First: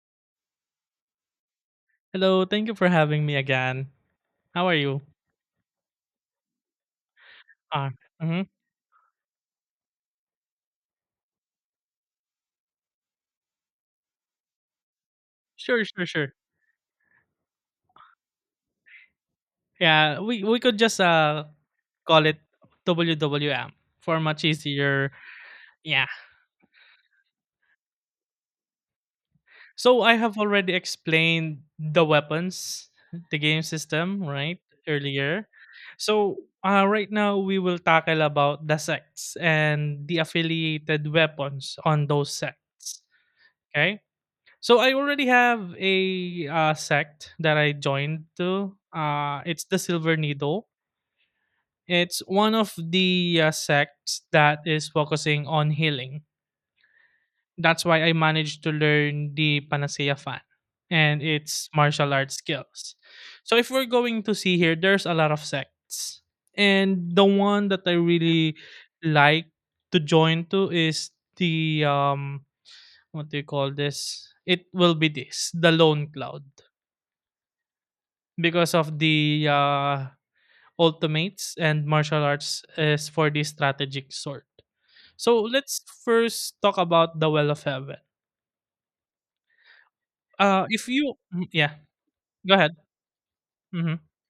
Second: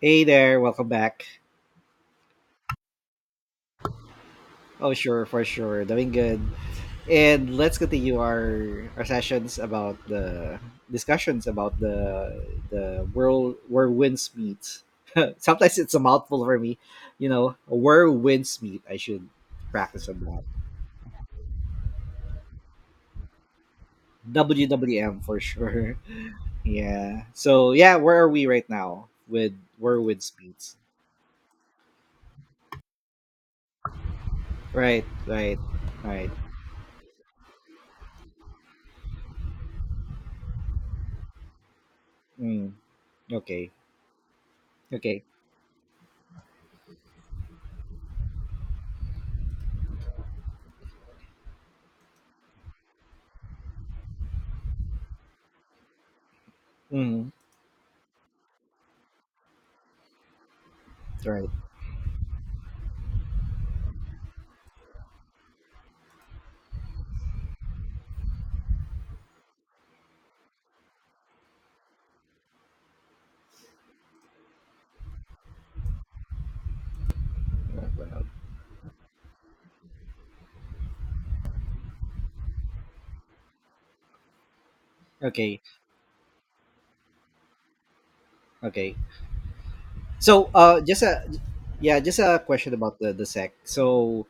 Hey there, welcome back. Hello, thank you for having me again. How are Oh you? sure, for sure, doing good. And let's Ah, continue mhm. our sessions about the discussions about the world where winds meet. Sometimes Sure, it's a sure, sure. mouthful for me, you know, where winds meet. I should practice Yeah, on we that. we could just call it WWM for much easier. WWM for sure. Yeah. Yeah. So yeah, where are we right now with where So I winds have meet? already explained the weapons, the game system, right? Right, Earlier. right, right. So right now we will tackle about the sects and the affiliated weapons on those Mm, sects. okay, Okay. So I okay. already have a sect that I joined to. It's the Silver Needle. It's one of the sects that is focusing on healing. Mm, That's why I managed to learn the Panacea Fan and right. its martial arts skills. So if we're going to see here, there's a lot of sects, and the one that I really like to join to is the what do you call this? It will be this the Lone Cloud Right, right. because of the ultimates and martial arts is for the strategic sort. So Okay. let's first talk about the Well of Heaven. Okay. So, If just you, a mm, yeah, yeah, just a go question ahead. about the sec. Mm-hmm. So,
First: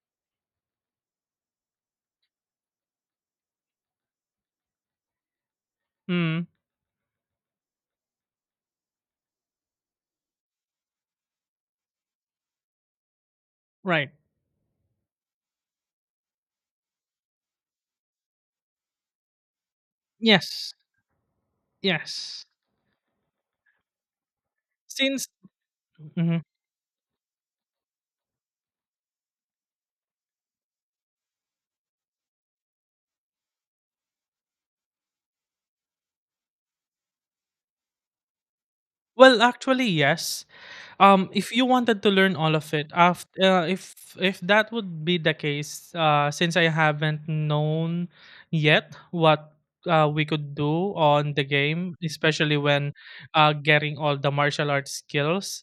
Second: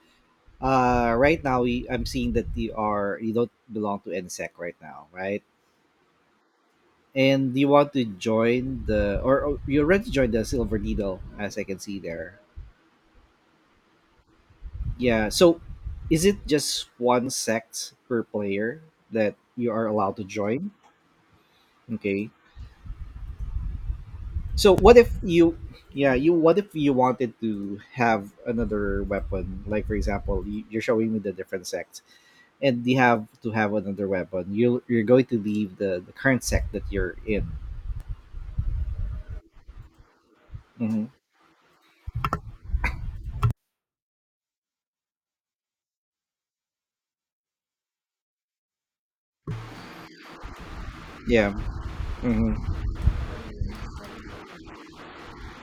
right now I'm seeing that you don't belong to NSEC right now, right? Mm, And you want to join the or you already joined the Silver Needle, as I can see there. right. Yeah. So, is it just one sect per player that you are allowed to join? Yes. Okay. Yes. So, what if Since, you yeah, you mhm. what if you wanted to have another weapon? Like for example, you're showing me the different sects and you have to have another weapon. You're going to leave the current sec that you're in. Well, actually, yes. Hmm. If you wanted to learn all of it, after if that would be the case, since I haven't known yet what we could do on the Yeah. game, Hmm. especially when getting all the martial arts skills,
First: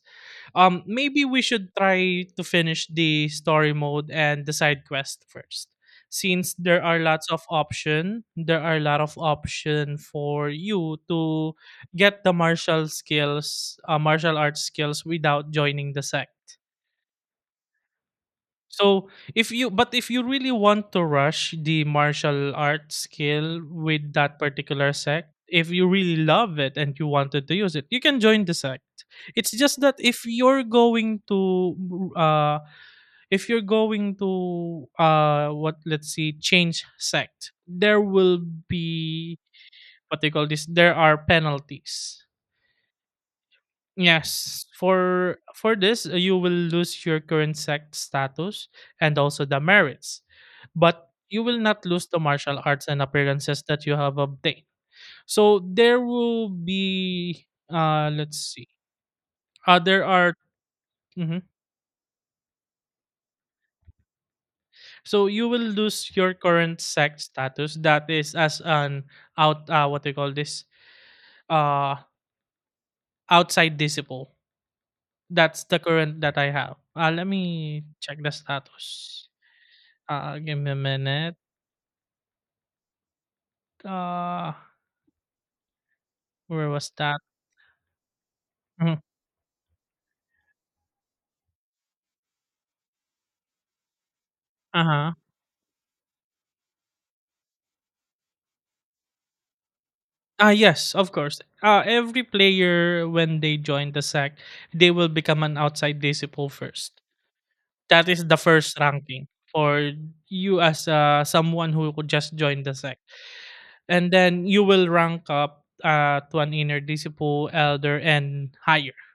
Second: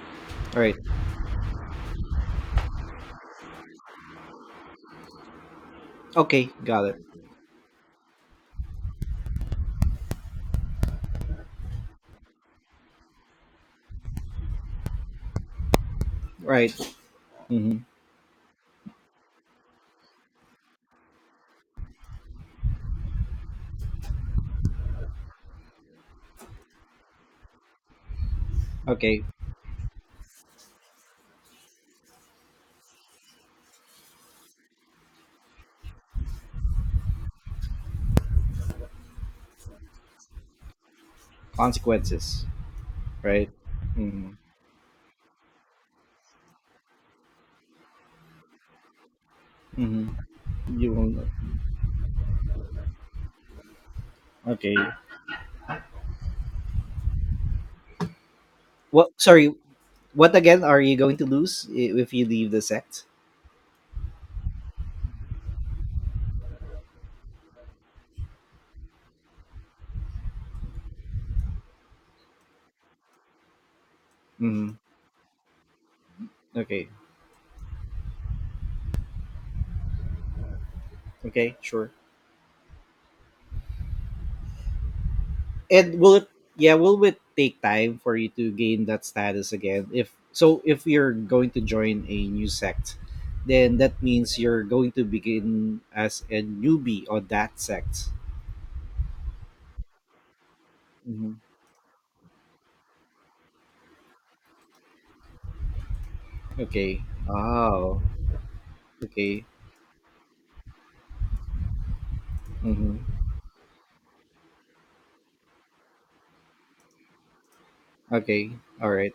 Right. Maybe we should try to finish the story mode and the side quest first. Okay. Since there Got are it. lots of option, there are a lot of option for you to get the martial skills, martial arts skills without joining the sect. Right. Hmm. So if you but if you really want to rush the martial art skill with that particular sect, if you really love it and you wanted to use it, you can join the sect. Okay. It's just that if you're going to uh if you're going to what let's see change sect, there will be what they call this there are penalties. Consequences. Right. Hmm. Yes, for this you will lose your current sect status and also the Hmm. merits, You but will. you will not lose the martial arts and appearances that you have obtained. Okay. So there will be let's see. What? Sorry. Uh, there What are again? Are you going to mhm. lose if you leave the sect? So you will lose your current sect status that is as an out what do you call this, uh outside disciple. Hmm. That's the current that I have. Okay. Let me check the status. Give me a minute. Okay. Sure. Uh, and will it where Yeah, was will that? it take time for you to gain Uh that status again if, so if you're going to join a new sect, then that means you're going to Uh-huh. begin as a newbie on that sect. Ah, yes, of Hmm. course. Every player, when they join the SAC, they will become an outside disciple first. Okay. Oh. That is the first ranking Okay. for you as someone who could just join the SAC. Hmm. And then you will rank up to an inner disciple, elder, Okay. and All higher. right.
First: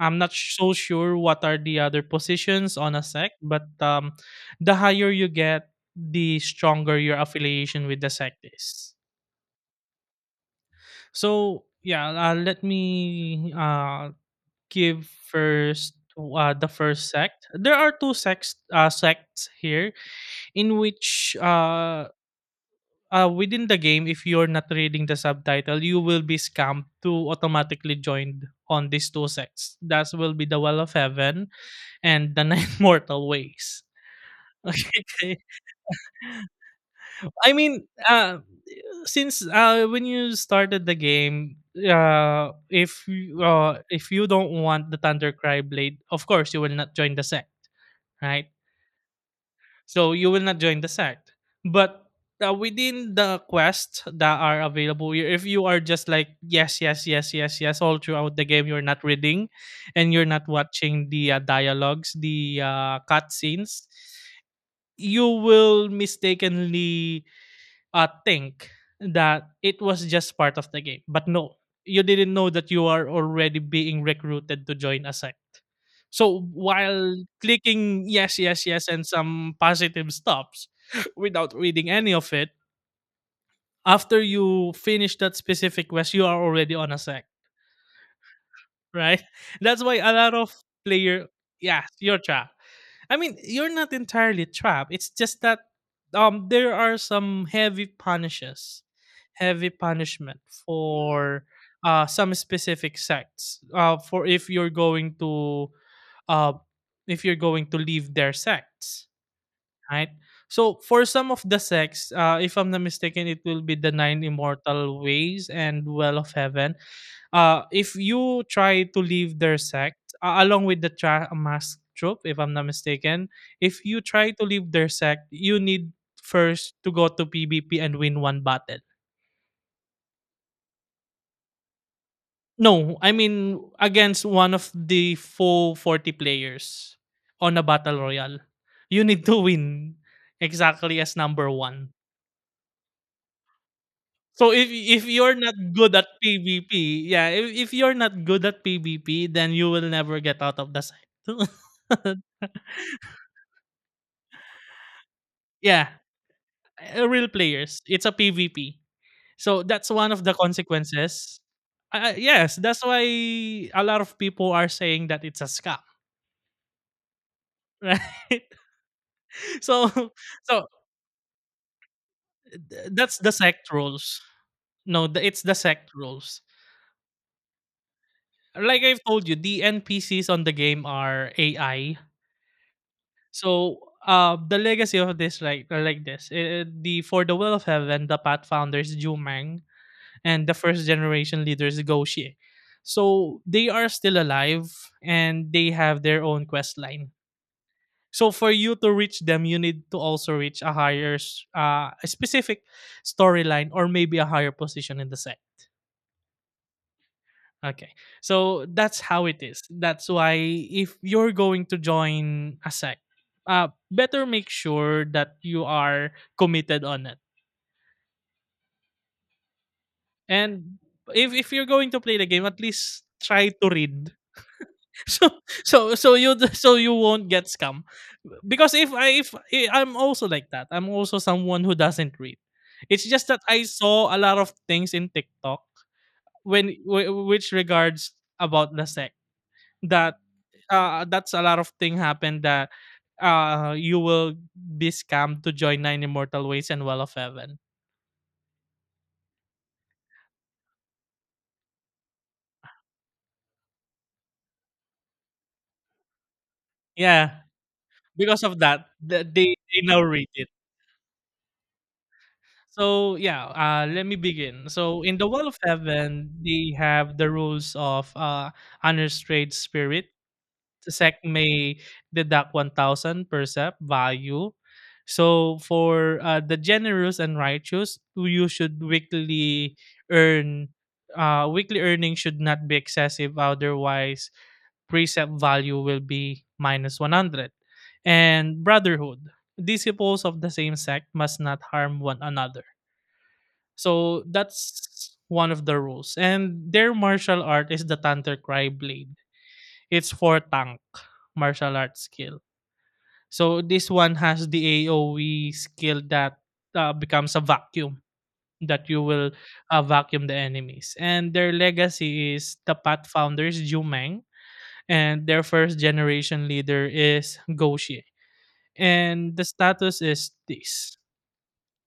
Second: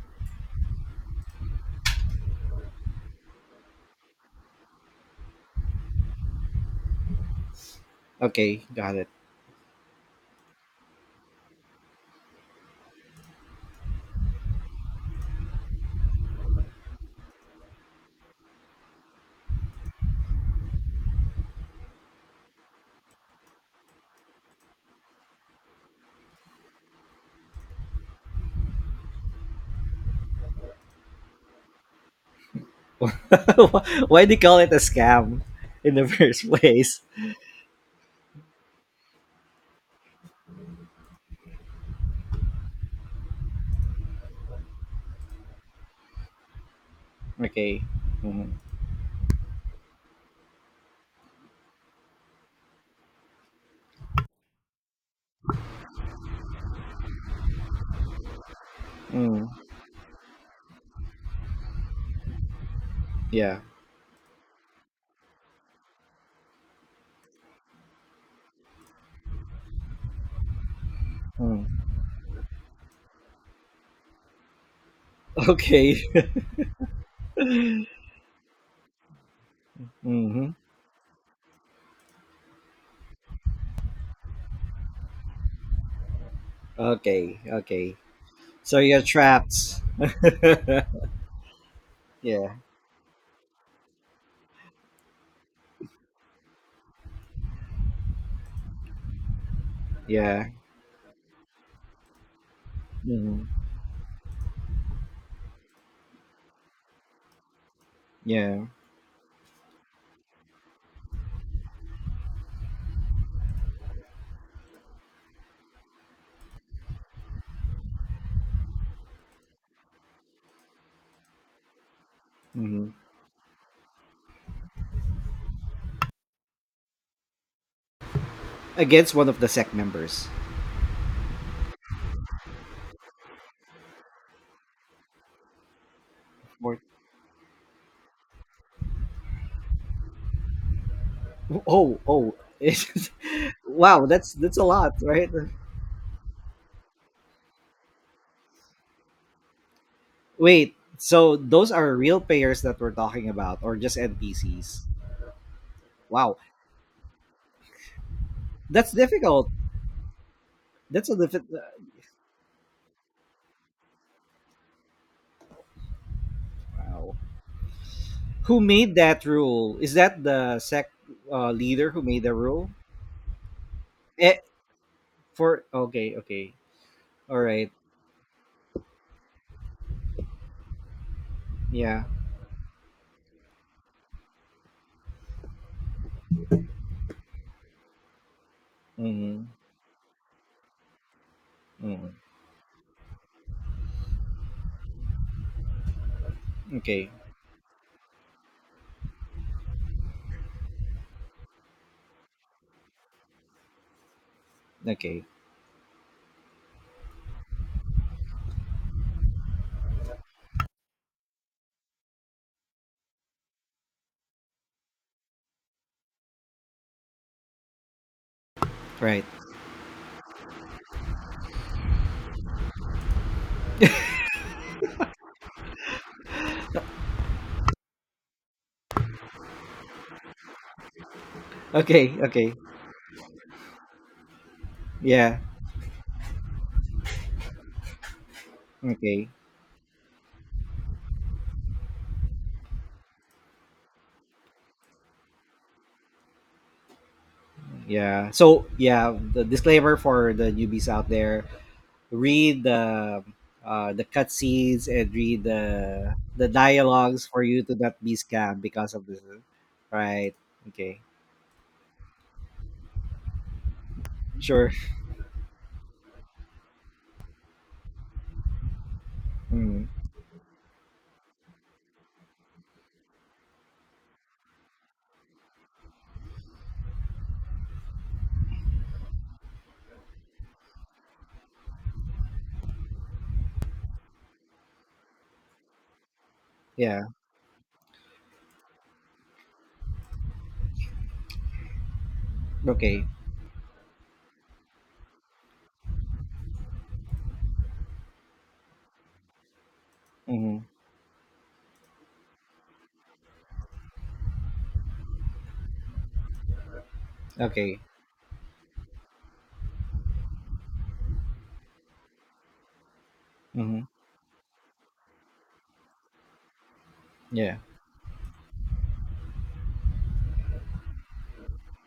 I'm not so sure what are the other positions on a SAC, but the higher you get, the stronger your affiliation with the sect Okay. is. Got it. So yeah, let me give first the first sect. There are two sects sects here in which within the game, if you're not reading the subtitle, you will be scammed to automatically join on these two sects. That will be the Well of Heaven and the Nine Mortal Ways. Why do you call it a Okay. scam in the first place? I mean, uh, since when you started the game, if you don't want the Thundercry blade, of course you will not join the sect, Okay. right? Hmm. So you will not join the sect. But within the quests that are available, if you are just like yes, yes, yes, yes, yes, all throughout the game, you're not Mm. reading, and you're not watching the dialogues, the Yeah. cutscenes, you will mistakenly think that it was just part of the game. But no, Mm. you didn't know that you are already being recruited to join a sect. Okay. So while clicking yes, yes, yes, and some positive Hmm. stops without reading any of it, after you finish that specific quest, you are already on a sect, Okay, okay. So you're right? trapped. That's why a lot of player, yeah, your Yeah, track. I mean, you're not entirely trapped. It's just that there are some heavy punishes, heavy punishment yeah, for some specific hmm, sects. For if you're going to uh if you're going to leave their yeah. sects, right? So for some of the sects, if I'm not mistaken, it will be the nine immortal ways and well of heaven. If you try to leave their sect, along with the mask troop, if I'm not Hmm. mistaken, if you try to leave their sect, you need first to go to PvP and win one battle. Against one of the sect members. No, I mean against one of the full 40 Or- players on a battle royale. You need to win exactly as number one. Oh, oh. Wow, So that's a lot, if right? you're not good at PvP, yeah, if you're not good at PvP, then you will never get out of Wait, the site. so those are real players that we're talking about, or just NPCs? Yeah, Wow, real players. It's a PvP. that's difficult. So that's one of the That's a consequences. difficult. Yes, that's why a lot of people are saying that it's a scam, Wow. right? Who made that rule? So, Is that the so sect leader who made the rule? th- that's the sect rules. Eh, No, it's the for sect okay, rules. okay, all right, Like I've told you, the NPCs on the game are AI. yeah. So, the legacy of this, the for the will of heaven, the pathfinders, Mm-hmm. Jumang, and the first generation leaders Mm-hmm. Goshi. So they are still alive and they have their own quest Okay. line. So for you to reach them, you need to also reach a higher, a specific storyline or maybe a higher position in the Okay. sect. Okay, so that's how it is. That's why if you're going to join a sect, better make sure that you are committed on it. Right. And if you're going to play the game, at least try to read so so you won't get scam because if I- I'm also like that, I'm also someone who Okay. doesn't read. Okay. It's just that I saw a lot of things in Yeah. tiktok which regards about the sec Okay. that that's a lot of thing happened that you will be scammed to join nine immortal ways and well of heaven, Yeah. So yeah, the disclaimer for the newbies out there: read the cutscenes and read the dialogues yeah, for you to not be because of scammed that because of this. They now read. Right. Okay. So yeah, let me begin. Sure. So in the Wall of Heaven, they have the rules of unrestrained Mm. spirit. The sect may deduct 1000% value. So for the generous and righteous, you should weekly earn. Weekly earning should not be excessive, otherwise precept value will be minus Yeah. 100. And brotherhood, disciples of the same sect must not harm one another, Okay. so that's one of the rules. And their martial art is the Tantor Cry Blade. It's for Hmm. tank martial arts skill. So this one has the AoE skill that becomes a Okay. vacuum that you will vacuum the enemies. And their legacy is the Pathfounders Hmm. Yu Meng, and their first generation leader is Yeah. Goshi. And the status is this.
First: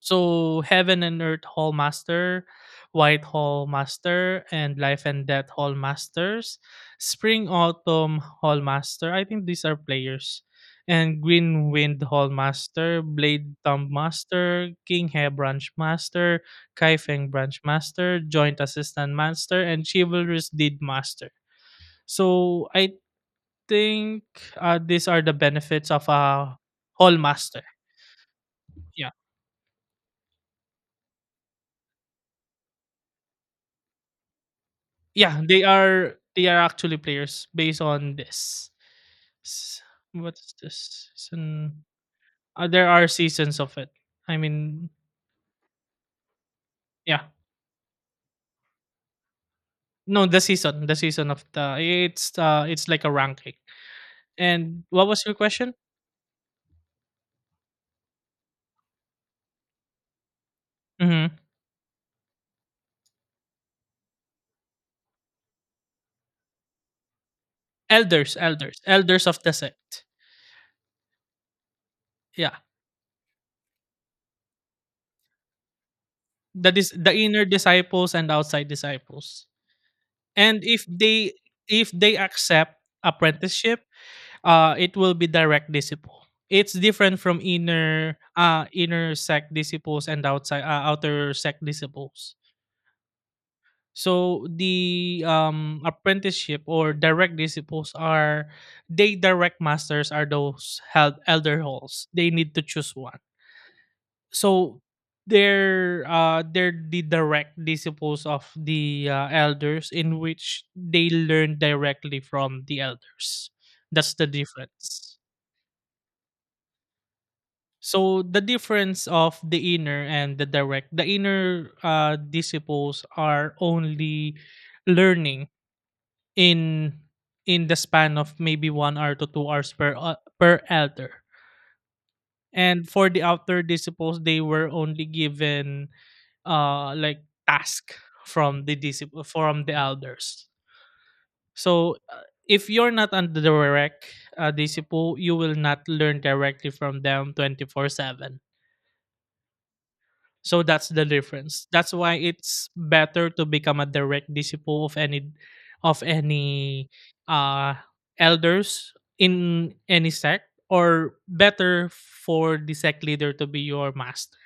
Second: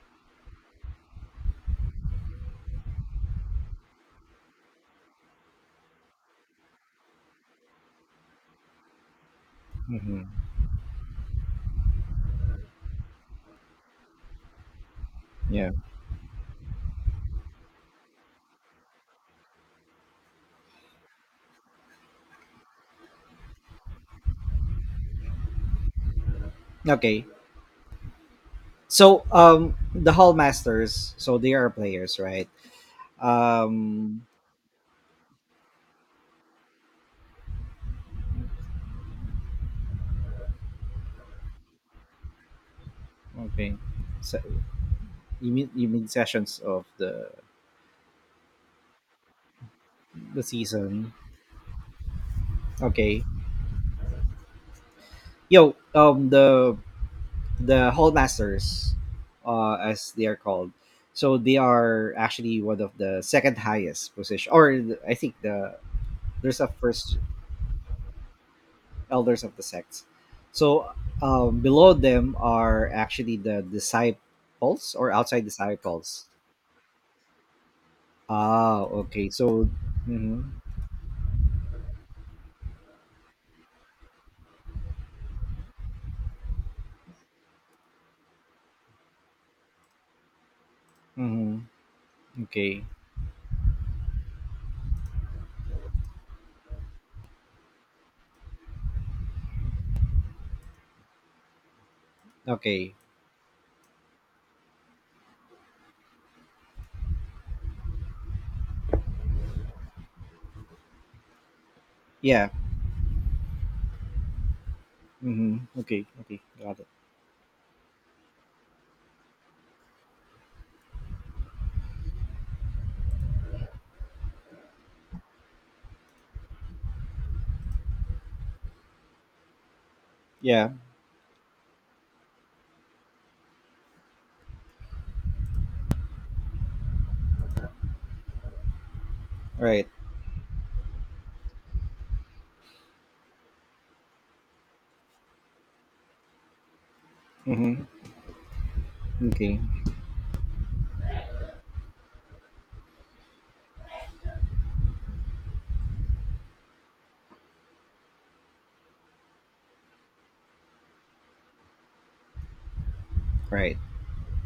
So Heaven and Earth Hall Master, White Hall Master, and Life and Death Hall Masters, Spring Autumn Hall Master. I think these are Hmm. players. And Green Wind Hall Master, Blade Thumb Master, King Hair Branch Yeah. Master, Kaifeng Branch Master, Joint Assistant Master, and Chivalrous Deed Master. So I think these are the benefits of a Hall Okay. Master. Yeah. So the Hall Masters. So they are players, right? Um, Yeah, they are actually players based on this. S- What's this? Season? There are seasons okay. of it. I So mean, you mean sessions of yeah. No, the the season. season of the it's like a Okay. ranking. And what was your question? Yo, um, the Hall Masters, uh, as they are called. Hmm. So they are actually one of the second highest position , or the- I think the there's a first, Elders of elders the of the sects. sect. So um, below them Yeah, are actually the disciples or outside disciples. that is the inner disciples and outside Ah, okay. disciples. So mhm. And if they accept apprenticeship, it will be direct disciple. It's different from inner inner sect disciples and outside outer sect Mhm. disciples. Okay. So the apprenticeship or direct disciples are they direct masters are those held elder halls, they need to Okay. choose one. So they're the direct disciples of the elders in which they learn directly Yeah, from the elders. That's the difference. mm-hmm. Okay. Okay. Got it. So the difference of the inner and the direct, the inner disciples are only learning in in the span of maybe 1 hour to 2 hours per per Yeah. elder, and for the outer disciples, they were only given like task from the disciple from the Right. elders. So if you're not on the direct disciple, you will not learn directly from them twenty Mm-hmm. four seven Okay. So that's the difference. That's why it's better to become a direct disciple of any uh elders in any sect or better for the sect leader to be Right. your master.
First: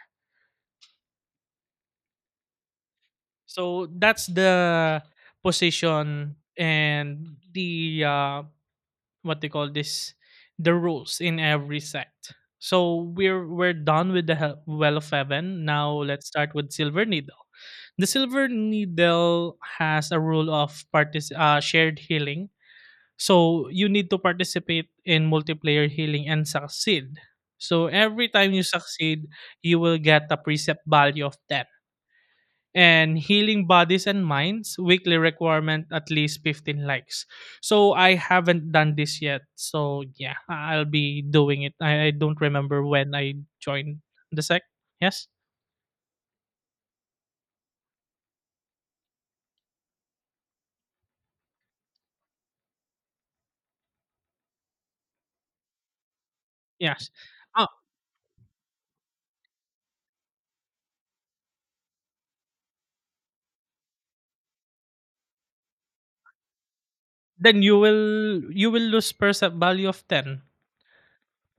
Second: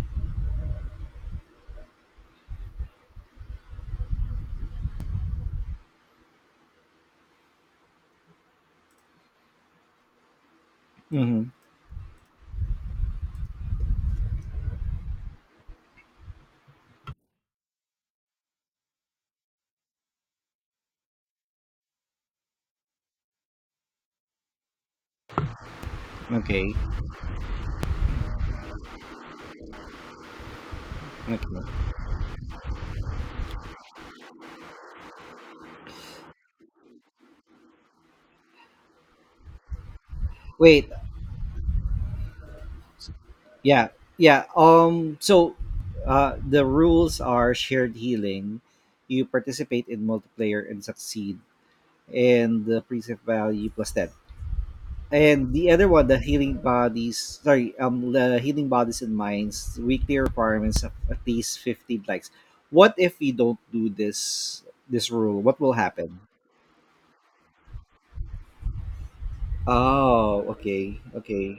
So that's the position and the what they call this the rules in Mm-hmm. every sect. So we're done with the well of heaven. Now let's start with silver needle. The silver needle has a rule of shared healing. So you need to participate in multiplayer healing and Okay. succeed. So every time you succeed, you will get a precept value of 10, Okay. and healing bodies and minds weekly requirement at least 15 likes. So I haven't done this yet, so yeah, I'll Wait. be doing it. I don't remember when I Yeah. joined the Yeah. sec. Um, Yes, so, the rules are shared healing. You participate in multiplayer and succeed, and the preset value plus ten. And the other one, the healing yes. bodies. Ah, Sorry. Um, the healing bodies and minds. Weekly requirements of at least 15 likes. What if we don't do this? This rule. What will happen? then you will lose percept value of 10. Oh, okay, okay.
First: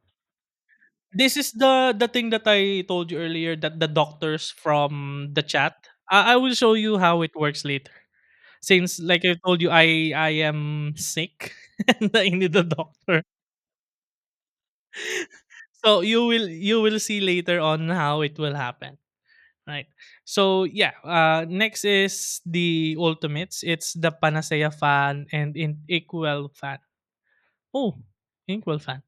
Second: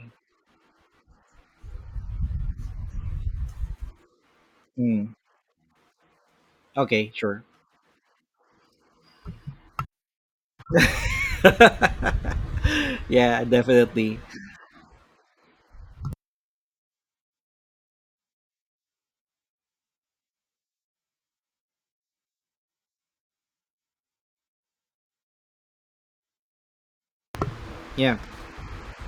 This is the thing that I told you earlier, that the doctors Mm. from the chat, I will show you Okay, how it sure. works later. Since like I told you, I am sick and I need a doctor. Yeah, definitely. So you will see later on how it will happen, right? So yeah, next is the ultimates. It's the Panacea fan and in Inkwell fan. Oh, Yeah. Inkwell fan.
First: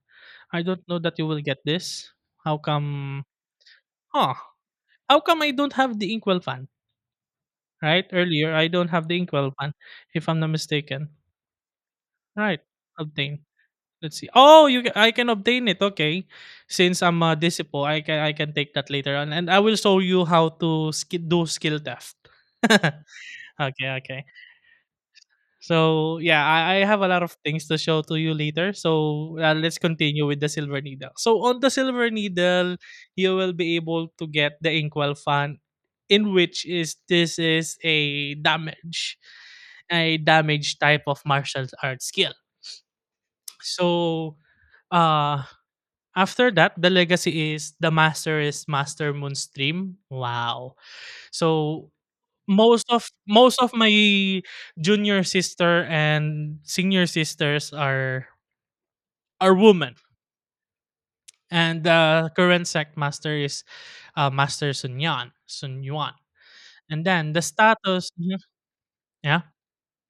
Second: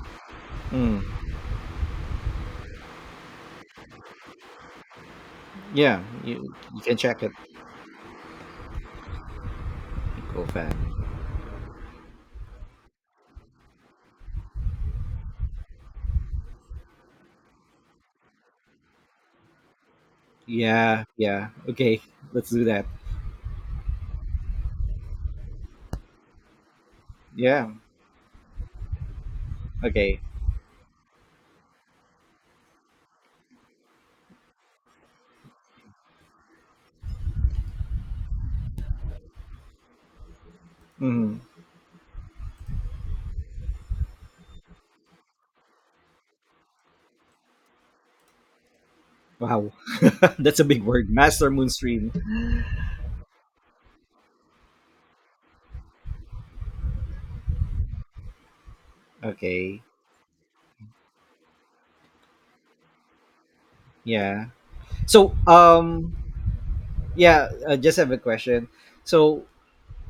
I don't know Mm. that you will get this. How come? Huh? How come I don't have Yeah, the Inkwell fan? you can check it. Right earlier, I don't have the Inkwell fan, if I'm Go not fan. mistaken. Right, obtain. Let's see. Oh, you ca I can obtain it. Okay. Since I'm a disciple, I can take that later on, and I will show you how to Yeah, yeah. skill Okay, theft. let's do that. Okay, okay. So yeah, I have a lot of things Yeah. to show to you later. So let's Okay. continue with the silver needle. So on the silver needle, you will be able to get the inkwell fan, in which is this is a damage type of Mm. martial arts skill. So uh after that, the legacy is the master is Master Wow. Moonstream. That's a Wow. big word. Master So Moonstream. Most of my junior sister and senior sisters are Okay. women. And the current sect master is Yeah. Master Sun Yan, So, Sun Yuan. um, And then the yeah, I just status. have a Mhm. question. Yeah. So,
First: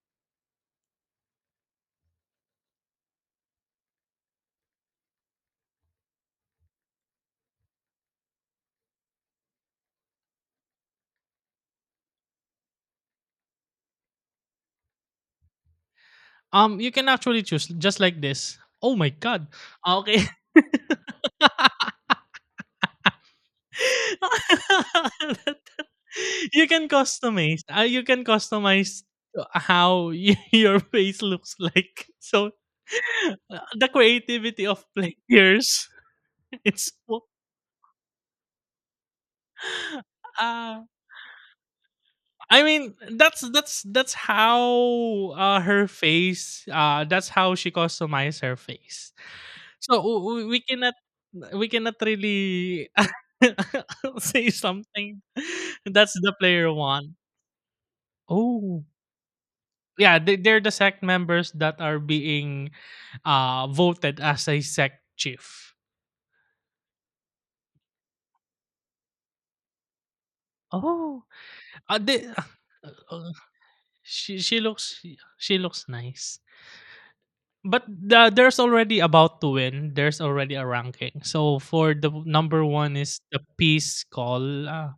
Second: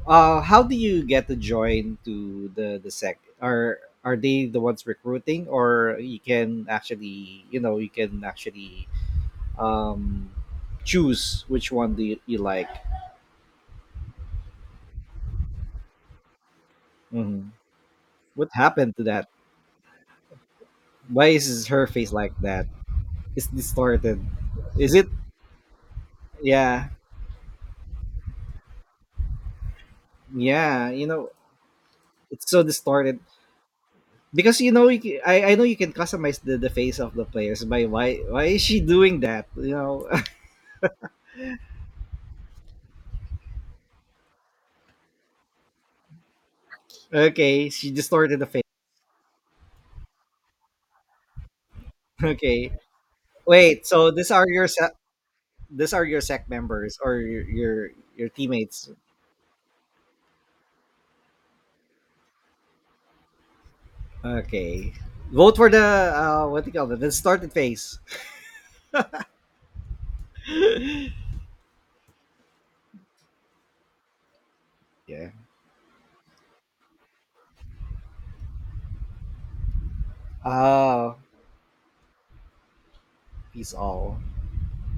uh, how do you get to join to the sec? Are they the ones recruiting, or you can actually, you know, you can actually um, choose which one do you like? You can Hmm. actually choose just like What this. Oh happened to my that? god. Okay. Why is her face like that? It's distorted. Is it? You Yeah, can customize, ah, you can customize how y your yeah. You face know, looks like. it's So, so distorted the because creativity you of know you can, I know you players. can customize the It's face of so the players by why is she doing that? You know, ah, I mean, that's how, her face, that's how okay, she she distorted customize the her face. face. So, we cannot we cannot Okay. really Wait. So these are say your something. these are That's your the sec player members 1. or your Oh. teammates. Yeah, they're the sect members that are being voted as a Okay. sect Vote for chief. the what do you call that? The distorted face. Oh, uh, they, uh, uh, she looks, Yeah. she looks nice, but there's already about to win, there's already a ranking. Ah, So for the number one is the he's peace all. call.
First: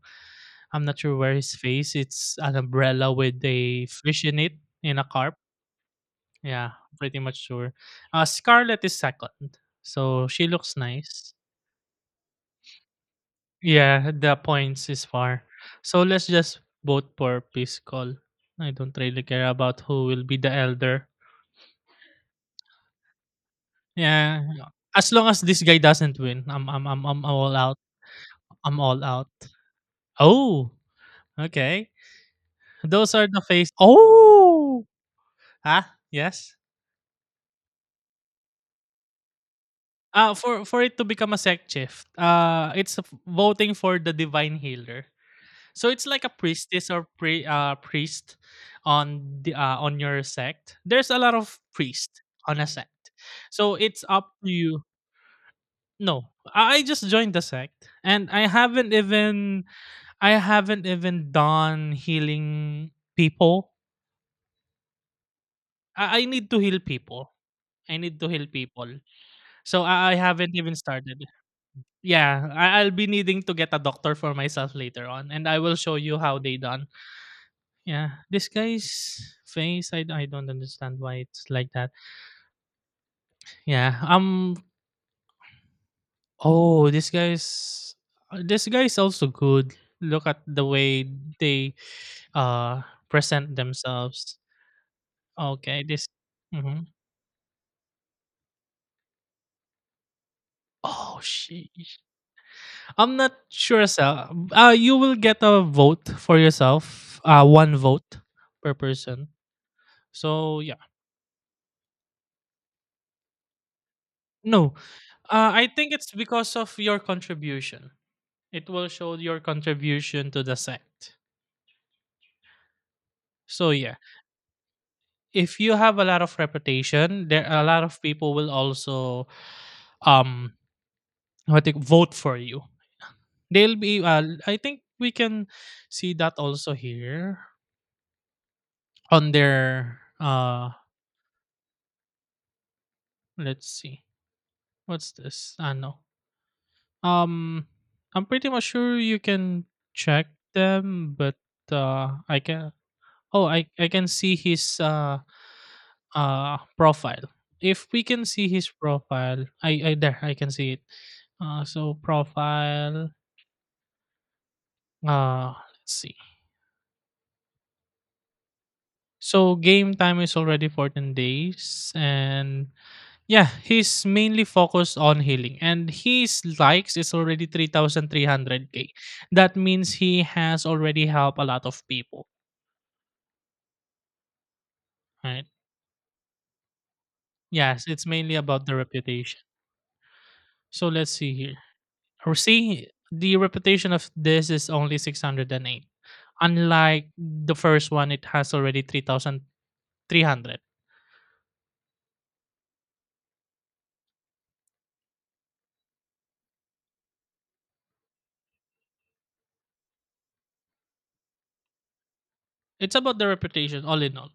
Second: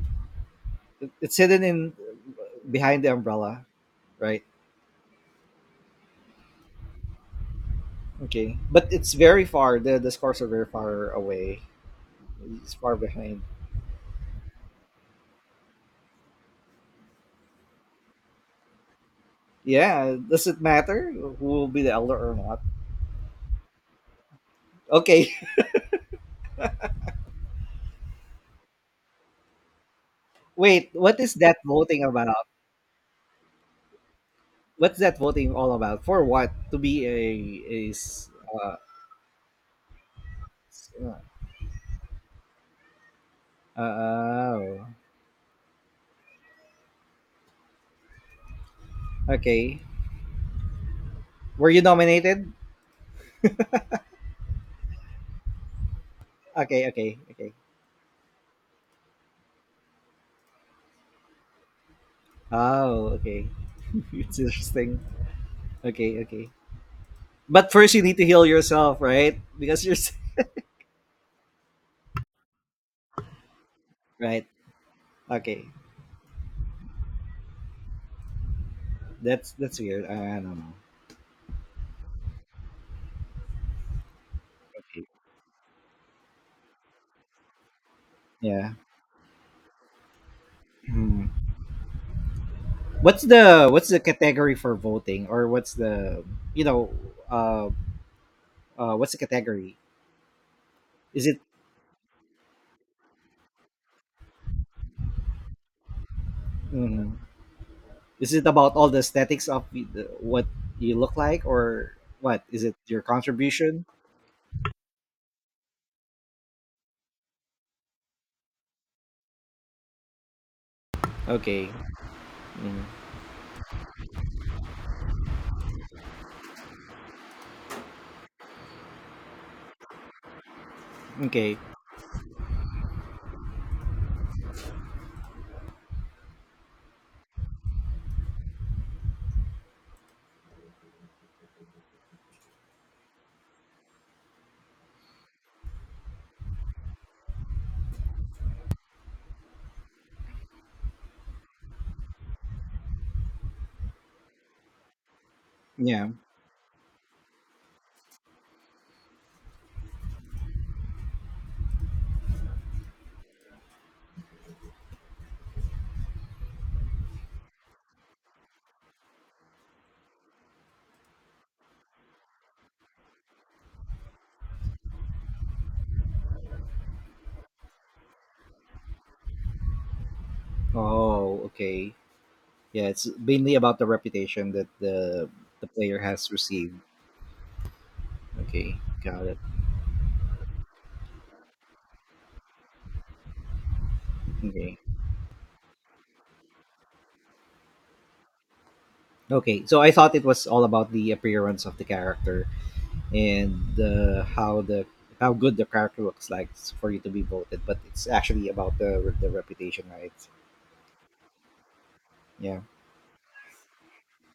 I'm not It- sure where It's his hidden in face. It's an behind the umbrella with umbrella, a fish in right? it, in a carp. Yeah, pretty much sure. Okay. Scarlet But is it's very second, far. The so scores are she very looks far nice. away. It's far behind. Yeah, the points is far. So let's just vote for peace call. I don't really care about who Yeah. will be Does the it elder. matter who will be the elder or not? Yeah, as long Okay. as this guy doesn't win, I'm all out. I'm all out. Oh, Wait. What is that okay. voting about? Those are the face. Oh, What's that voting all huh? about? For what? Yes. To be a is uh, For s- it to become a sect shift, it's voting uh for the divine oh healer. So it's like a priestess or priest on the okay. on your sect. There's a lot of Were you priests nominated? on a sect, so it's up to you. No, I Okay, just okay, joined the okay. sect, and I haven't even, I haven't even done healing Oh, okay. people. It's interesting. Okay, I need okay. to heal people. But first, I you need need to to heal heal people, yourself, right? so Because you're s- I haven't even started. Yeah, I'll be needing to get a doctor for right. myself later on, and I Okay, will show you how they done. Yeah, this guy's that's face, weird. I I don't don't know. understand why it's like that. Yeah, Okay. oh, this Yeah. guy's also good. Look at the way Hmm. they uh What's present the themselves. category for voting, or what's Okay, this. the you Mhm. know uh what's the category? Oh Is it? shit! I'm not sure, sir. You will get a vote for Mhm. yourself. One vote Is it per about all the person. aesthetics of what So yeah, you look like, or what? Is it your contribution? no. I think it's because of your contribution. It will show your contribution to the sect. Okay. Mm. So yeah, if you have a lot of reputation, there a lot of people will also um Okay. Vote for you. They'll be I think we can see that also here on their let's see. What's this? I know. Um, I'm pretty much sure you can check them, but I can. Oh, I can see his Yeah. Profile. If we can see his profile, I there I can see it. So profile, let's see. So game time is already 14 days, and yeah, he's mainly focused on healing, and his likes is already 3300k. That means he has already helped Oh, a lot of okay. people. Yeah, it's mainly about the reputation that the Right. the player has received. Yes, it's mainly about the Okay, got it. reputation. So let's see here. Or see, the reputation of this is Okay. only 608, unlike the first one, it has already Okay, so I 3300. thought it was all about the appearance of the character and the how good the character looks like for you to be voted, but it's actually about the reputation, right? Yeah. It's about the reputation all in all.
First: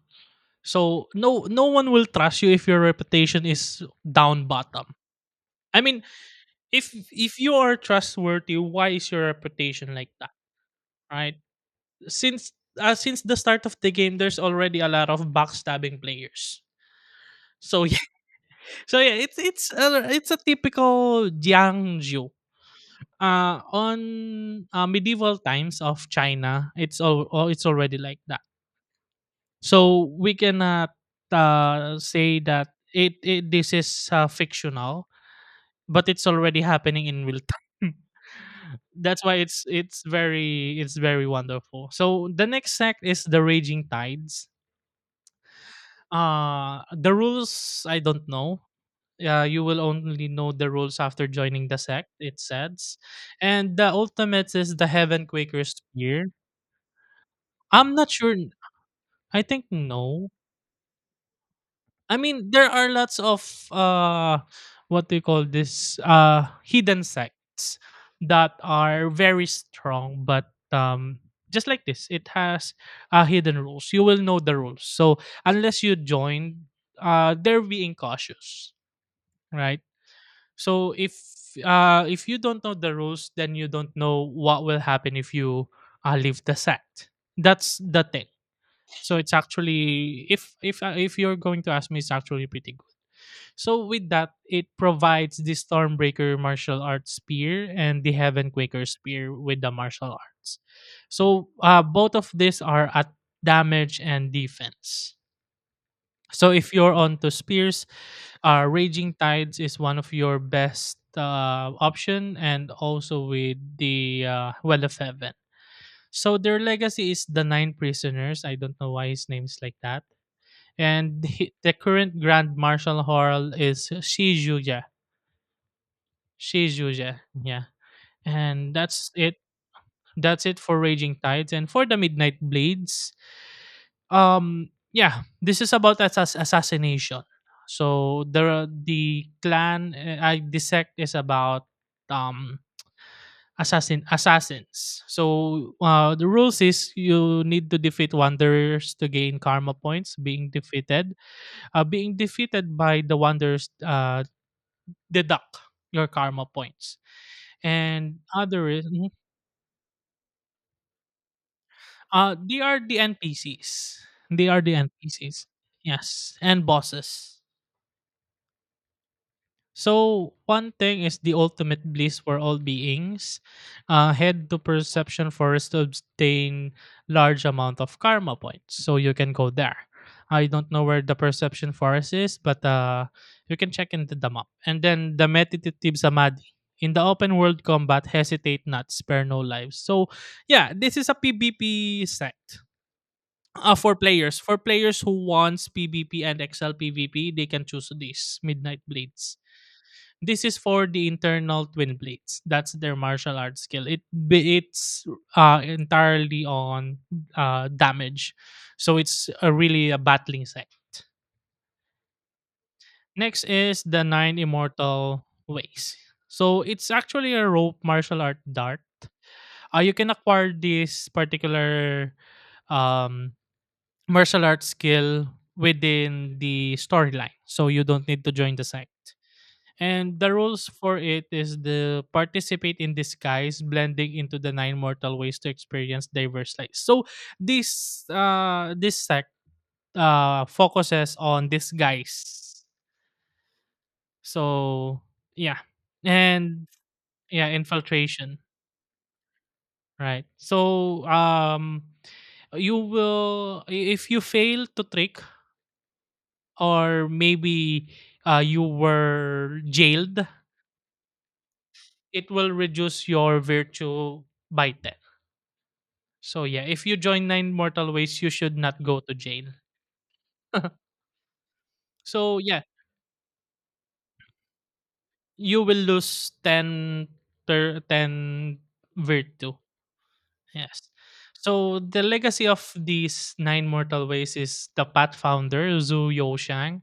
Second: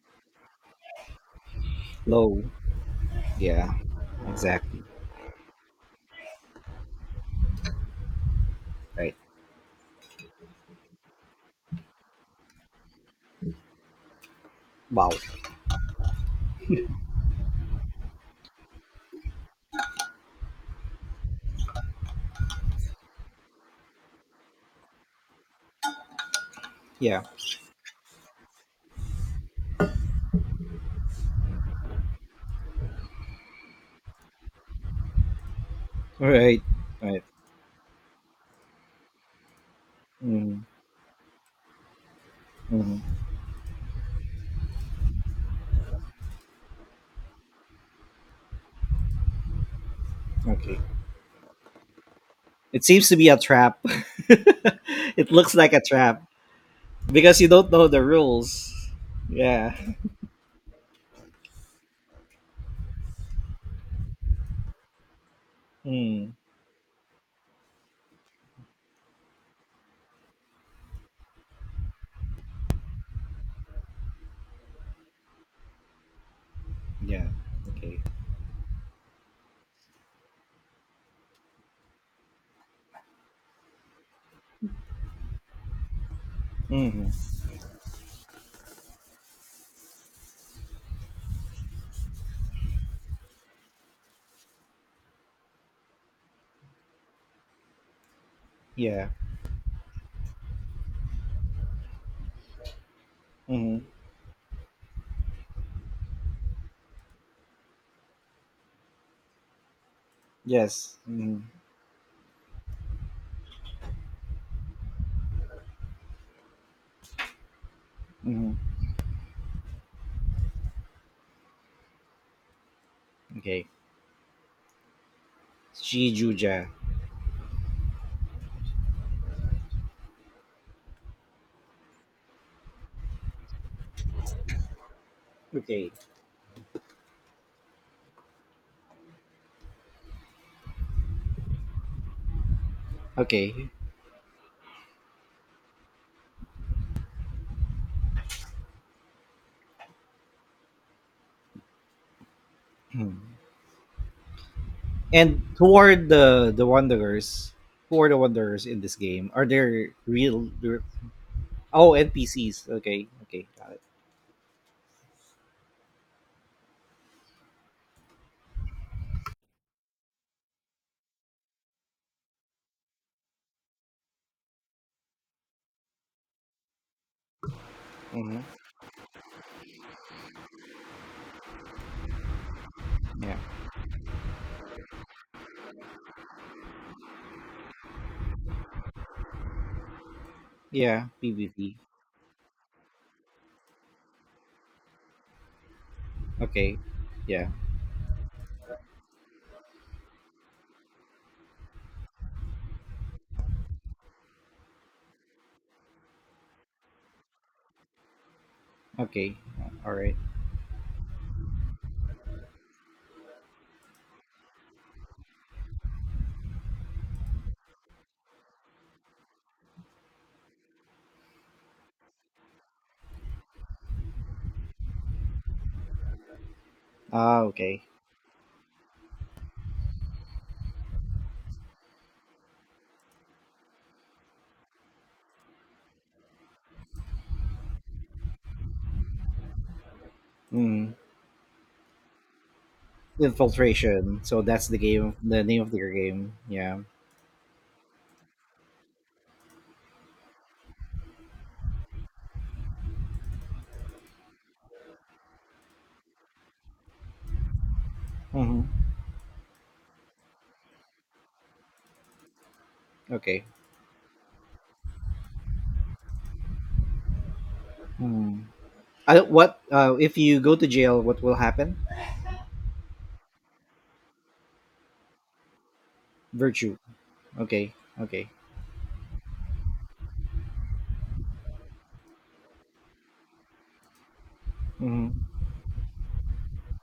So no, no one will trust Low. you if your reputation Yeah. is down Exactly. bottom. I mean, if you are trustworthy, why is Right. your reputation like that, right? Since since the start of the game, there's already a lot Wow. of backstabbing players. So yeah, so yeah, it's a typical Jiangju. On medieval times of China, Yeah. It's already like that. So we cannot say that it this is fictional, but it's Right. already Right. happening in real time. That's why Mm, it's very wonderful. So the next sect mhm. is the Raging Tides. The rules I don't know. You will only know the Okay. rules after joining the sect, it It says. seems to be a And trap. the ultimate is the Heaven It looks Quaker like a trap Spear. because you don't know I'm the not sure. rules. I think Yeah. no. I mean, there are lots of what do you call this? Mm. Uh, hidden sects that are very strong, but just like this, it has hidden rules. You will know the rules. So unless you join, Yeah. They're being Okay. cautious, right? So if you don't know the rules, then you don't know what will happen if you leave the Hmm. sect. That's the thing. So it's actually if you're going to ask me, it's actually pretty good. So with that, it provides the Stormbreaker martial arts spear and the Heavenquaker Yeah. spear with the martial arts. So both of these are at Hmm. damage and defense. So if you're on to Spears, Raging Tides is one of your best Yes. Hmm. Option, and also with the Well of Heaven. So their legacy is the Nine Prisoners. I Hmm. don't know why his name is like that. And the current Grand Marshal Horl Okay. is Shizuya. Shijuja. Shizuya, yeah. And that's it. That's it for Raging Tides. And for the Midnight Blades, yeah, this is Okay. about assassination. So the clan I dissect is about um Okay. Assassins. So the rules is you need to defeat wanderers to gain karma points. Being defeated by the Hmm. wanderers And deduct your toward karma the points. wanderers, who are the And wanderers other in is this mhm. game? Are there real? Oh, They NPCs. are the Okay. Okay. Got it. NPCs, they are the NPCs, yes, and bosses. So one thing is the ultimate bliss for all beings. Head to perception forest to obtain large amount of karma Mm-hmm. points. So you can go there. I don't know where the perception forest is, but Yeah. you can check into the map. And then the meditative samadhi. In the open world combat, hesitate not, spare no lives. So yeah, this Yeah. is a PvP. PvP set. For players. For players who wants PvP and Excel Okay. PvP, they Yeah. can choose this Midnight Blades. This is for the internal twin blades. That's their martial arts skill. It's entirely on damage, so it's Okay. a really All a right. battling sect. Next is the nine immortal ways. So it's actually a rope martial art dart. You can acquire this particular um, martial arts skill within the storyline, Ah. so Okay. you don't need to join the sect. And the rules for it is the participate in disguise, blending into the nine mortal ways to experience diverse lives. So this sect Mm. focuses on disguise. Infiltration. So that's the So game. The yeah. name of their game. And Yeah. yeah, infiltration. Right. So you will if you fail to trick or maybe you Mm-hmm. were jailed, it will reduce your Okay. virtue by 10. So yeah, if you join nine mortal ways, you Mm. should not go I to don't- jail. what if you go to jail? What will happen? So yeah, you will lose Virtue. 10 Okay. per Okay. 10 virtue. Yes. So the legacy of these nine mortal ways is the path Mm-hmm. founder Zhu Youshang,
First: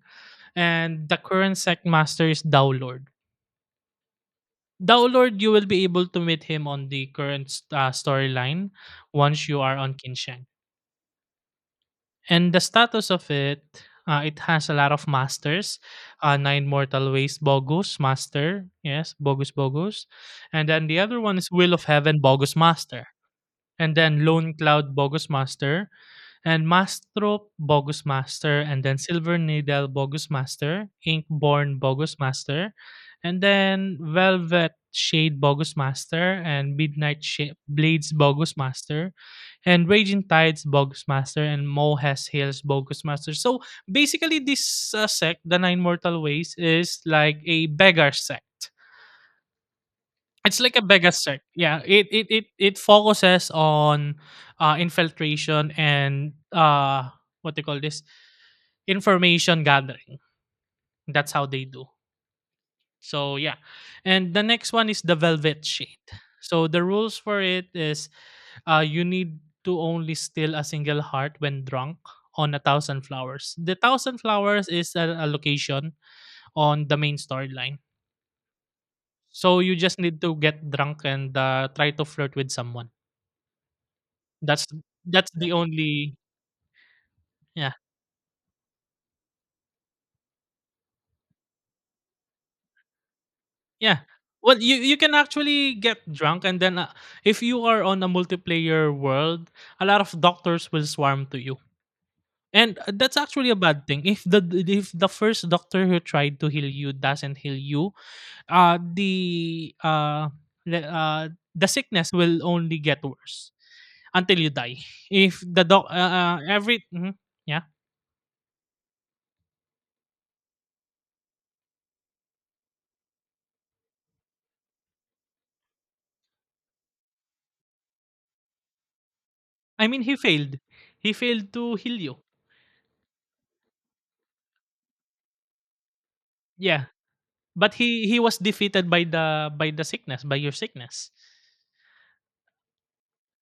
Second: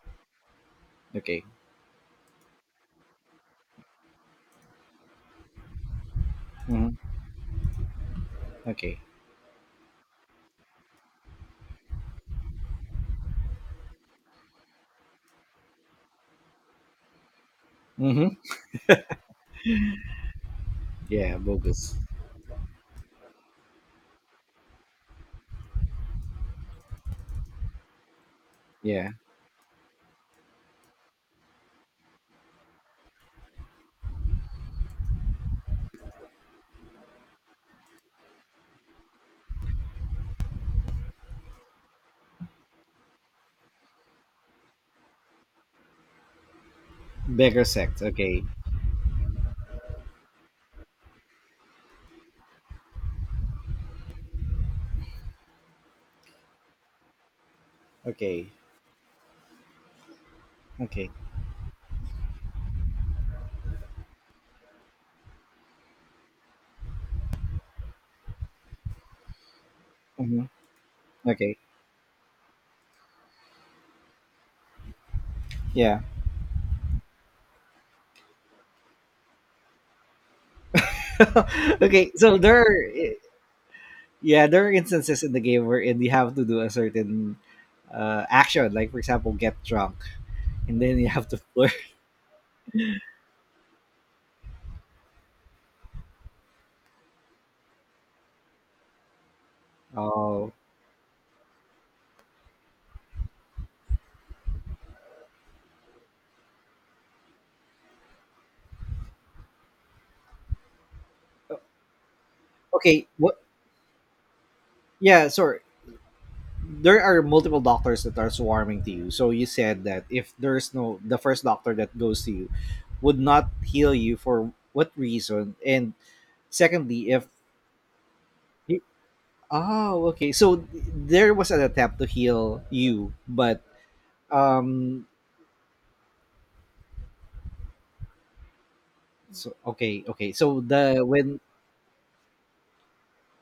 and the Okay. current sect master is Dao Lord. Dao Lord, you will be able to meet him on Mm-hmm. the current storyline Okay. once you are on Kinsheng. And the status of it, it has a lot of masters. Nine Mortal Ways, Bogus Mm-hmm. Master. Yes, Bogus. And then the other Yeah. one is Will of Bogus. Heaven, Bogus Master. And then Lone Cloud, Bogus Master, and Mastrop Bogus Master, and then Yeah. Silver Needle Bogus Master, Inkborn Bogus Master, and then Velvet Shade Bogus Master, and Midnight Blades Bogus Master, and Raging Tides Bogus Master, and Mohes Hills Bogus Master. So basically, this sect, the Nine Mortal Ways, is like Beggar a sect. beggar Okay. sect. It's like a big sec. Yeah, it focuses on infiltration and what they call this Okay. information gathering. Okay. That's how they do. So yeah, and the next one is the Velvet Shade. So the rules for it is, you need to only Mm-hmm. steal a single heart Okay. when drunk on a thousand flowers. The thousand flowers is a location Yeah. on the main storyline. So you just need to get drunk and try to Okay. flirt So with there. someone. Yeah, there That's are th- instances that's in the the game wherein you only have to do a certain yeah, action, like for example, get drunk, and then you have to flirt. yeah. Well, you can actually get drunk and then if you are on a multiplayer world, a lot of Oh, doctors will swarm to you. And that's actually a bad thing. If the first doctor who tried to heal you doesn't heal you, uh the uh the, uh the sickness will only get okay. What? worse until you die. Yeah, If sorry. the doc every There mhm, are multiple Yeah, doctors that are swarming to you. So you said that if there's no the first doctor that goes to you would not heal you for what reason, and secondly, if he, I mean oh he okay, failed. so He there was failed an to attempt heal to you. heal you, but um, Yeah. But he was defeated by the so by the okay, sickness, okay, by your so the sickness. when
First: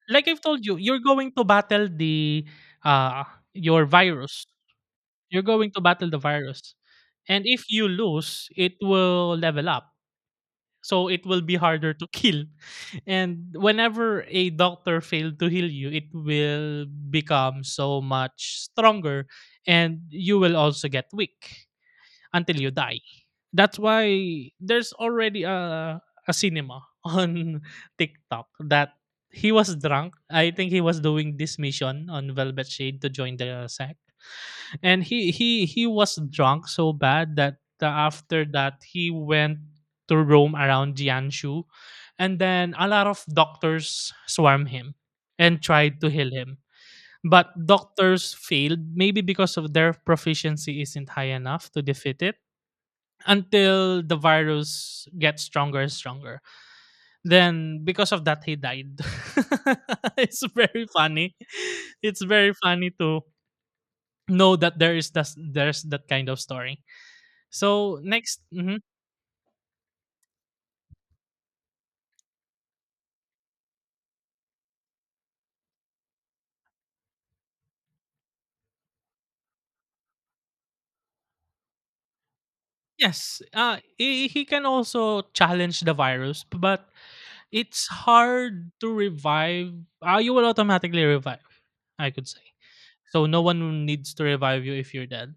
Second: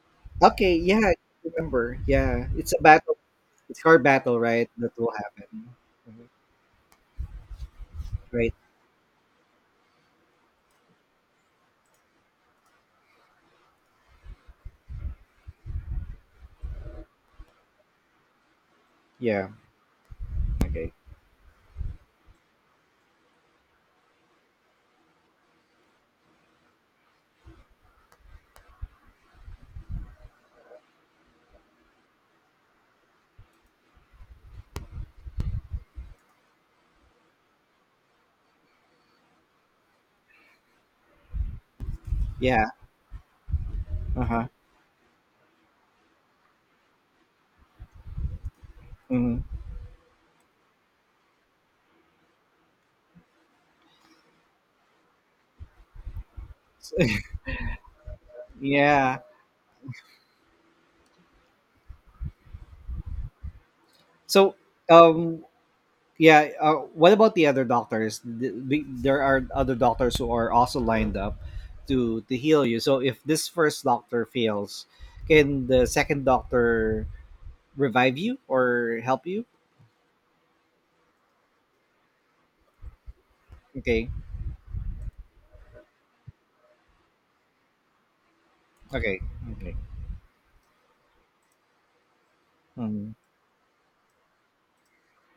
Like I've told okay, you, yeah, you're I going to battle remember. the Yeah, it's a battle. uh It's your card battle, virus. right? That will You're happen. going to battle the Mhm. virus. And if you lose, Right. it will level up. So it will be harder to kill. And whenever a doctor failed to heal you, it will become so much stronger Yeah. and you will also Okay. get weak until you die. That's why there's already a cinema on TikTok that he was drunk. I think he was doing this mission on Velvet Shade to join the sect, and he was drunk so bad that after that he went to roam around Jianshu, and Yeah. then a lot of doctors Uh huh. swarm him and tried to heal him, but doctors failed maybe Hmm. because of their proficiency isn't high enough to defeat it until the virus gets stronger and stronger. Then because of that he died. Yeah. It's very funny. It's very funny to So, know that there is that um, there's that kind of yeah. Story. What about the other So doctors? next mhm. There are other doctors who are also lined up to heal you. So, if this first doctor fails, can the second doctor revive you or help you? Yes, Okay. He can also challenge the virus, but it's hard to Okay. revive. Okay. You will automatically revive. I could say. Mm-hmm. So no one needs to revive you if you're dead.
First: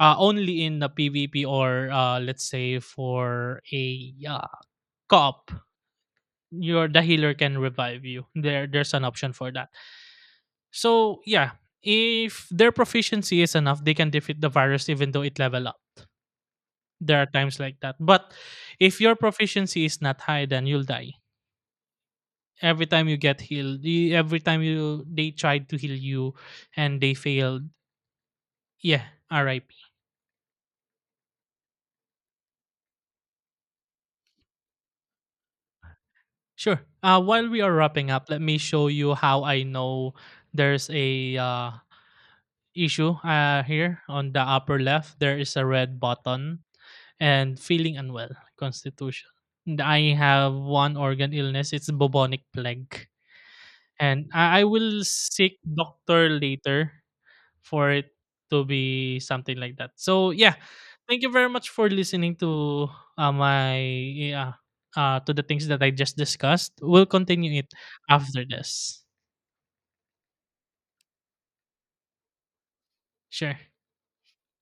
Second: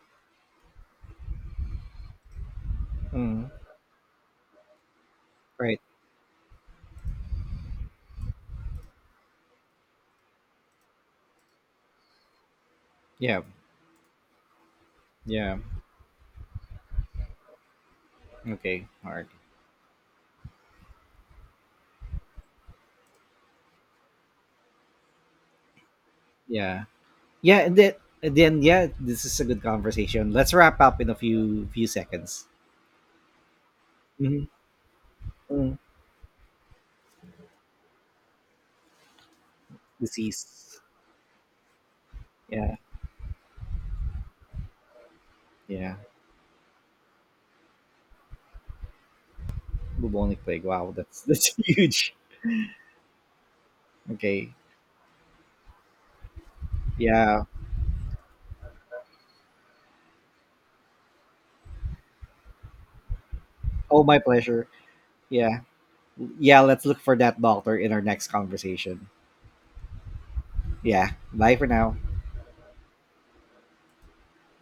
Only in the PvP or let's say Mm-hmm. for a cop, Right. your the healer can revive you. There's an option for that. So yeah, if their Yeah. proficiency is enough, they can defeat the virus even though it Yeah. level up. There are times like that. But Okay, if your hard. proficiency is not high, then you'll die. Every time you get healed, every time you they tried to heal you, Yeah, and they yeah, failed. And then yeah, Yeah, this is a good RIP. conversation. Let's wrap up in a few seconds. Hmm. Sure. While we are wrapping up, let me show you how I know Disease. there's a Yeah, issue here on the upper left. There is a yeah. red button and feeling unwell constitution. And I Bubonic have plague. Wow, one organ that's illness. It's huge. bubonic plague, and Okay. I will seek doctor later Yeah. for it to be something like that. So yeah, thank you very much for listening to my Oh, my yeah pleasure. To the Yeah, things that I just yeah. discussed. Let's look We'll for that continue it doctor in our next after this. conversation. Yeah. Bye for now. Sure.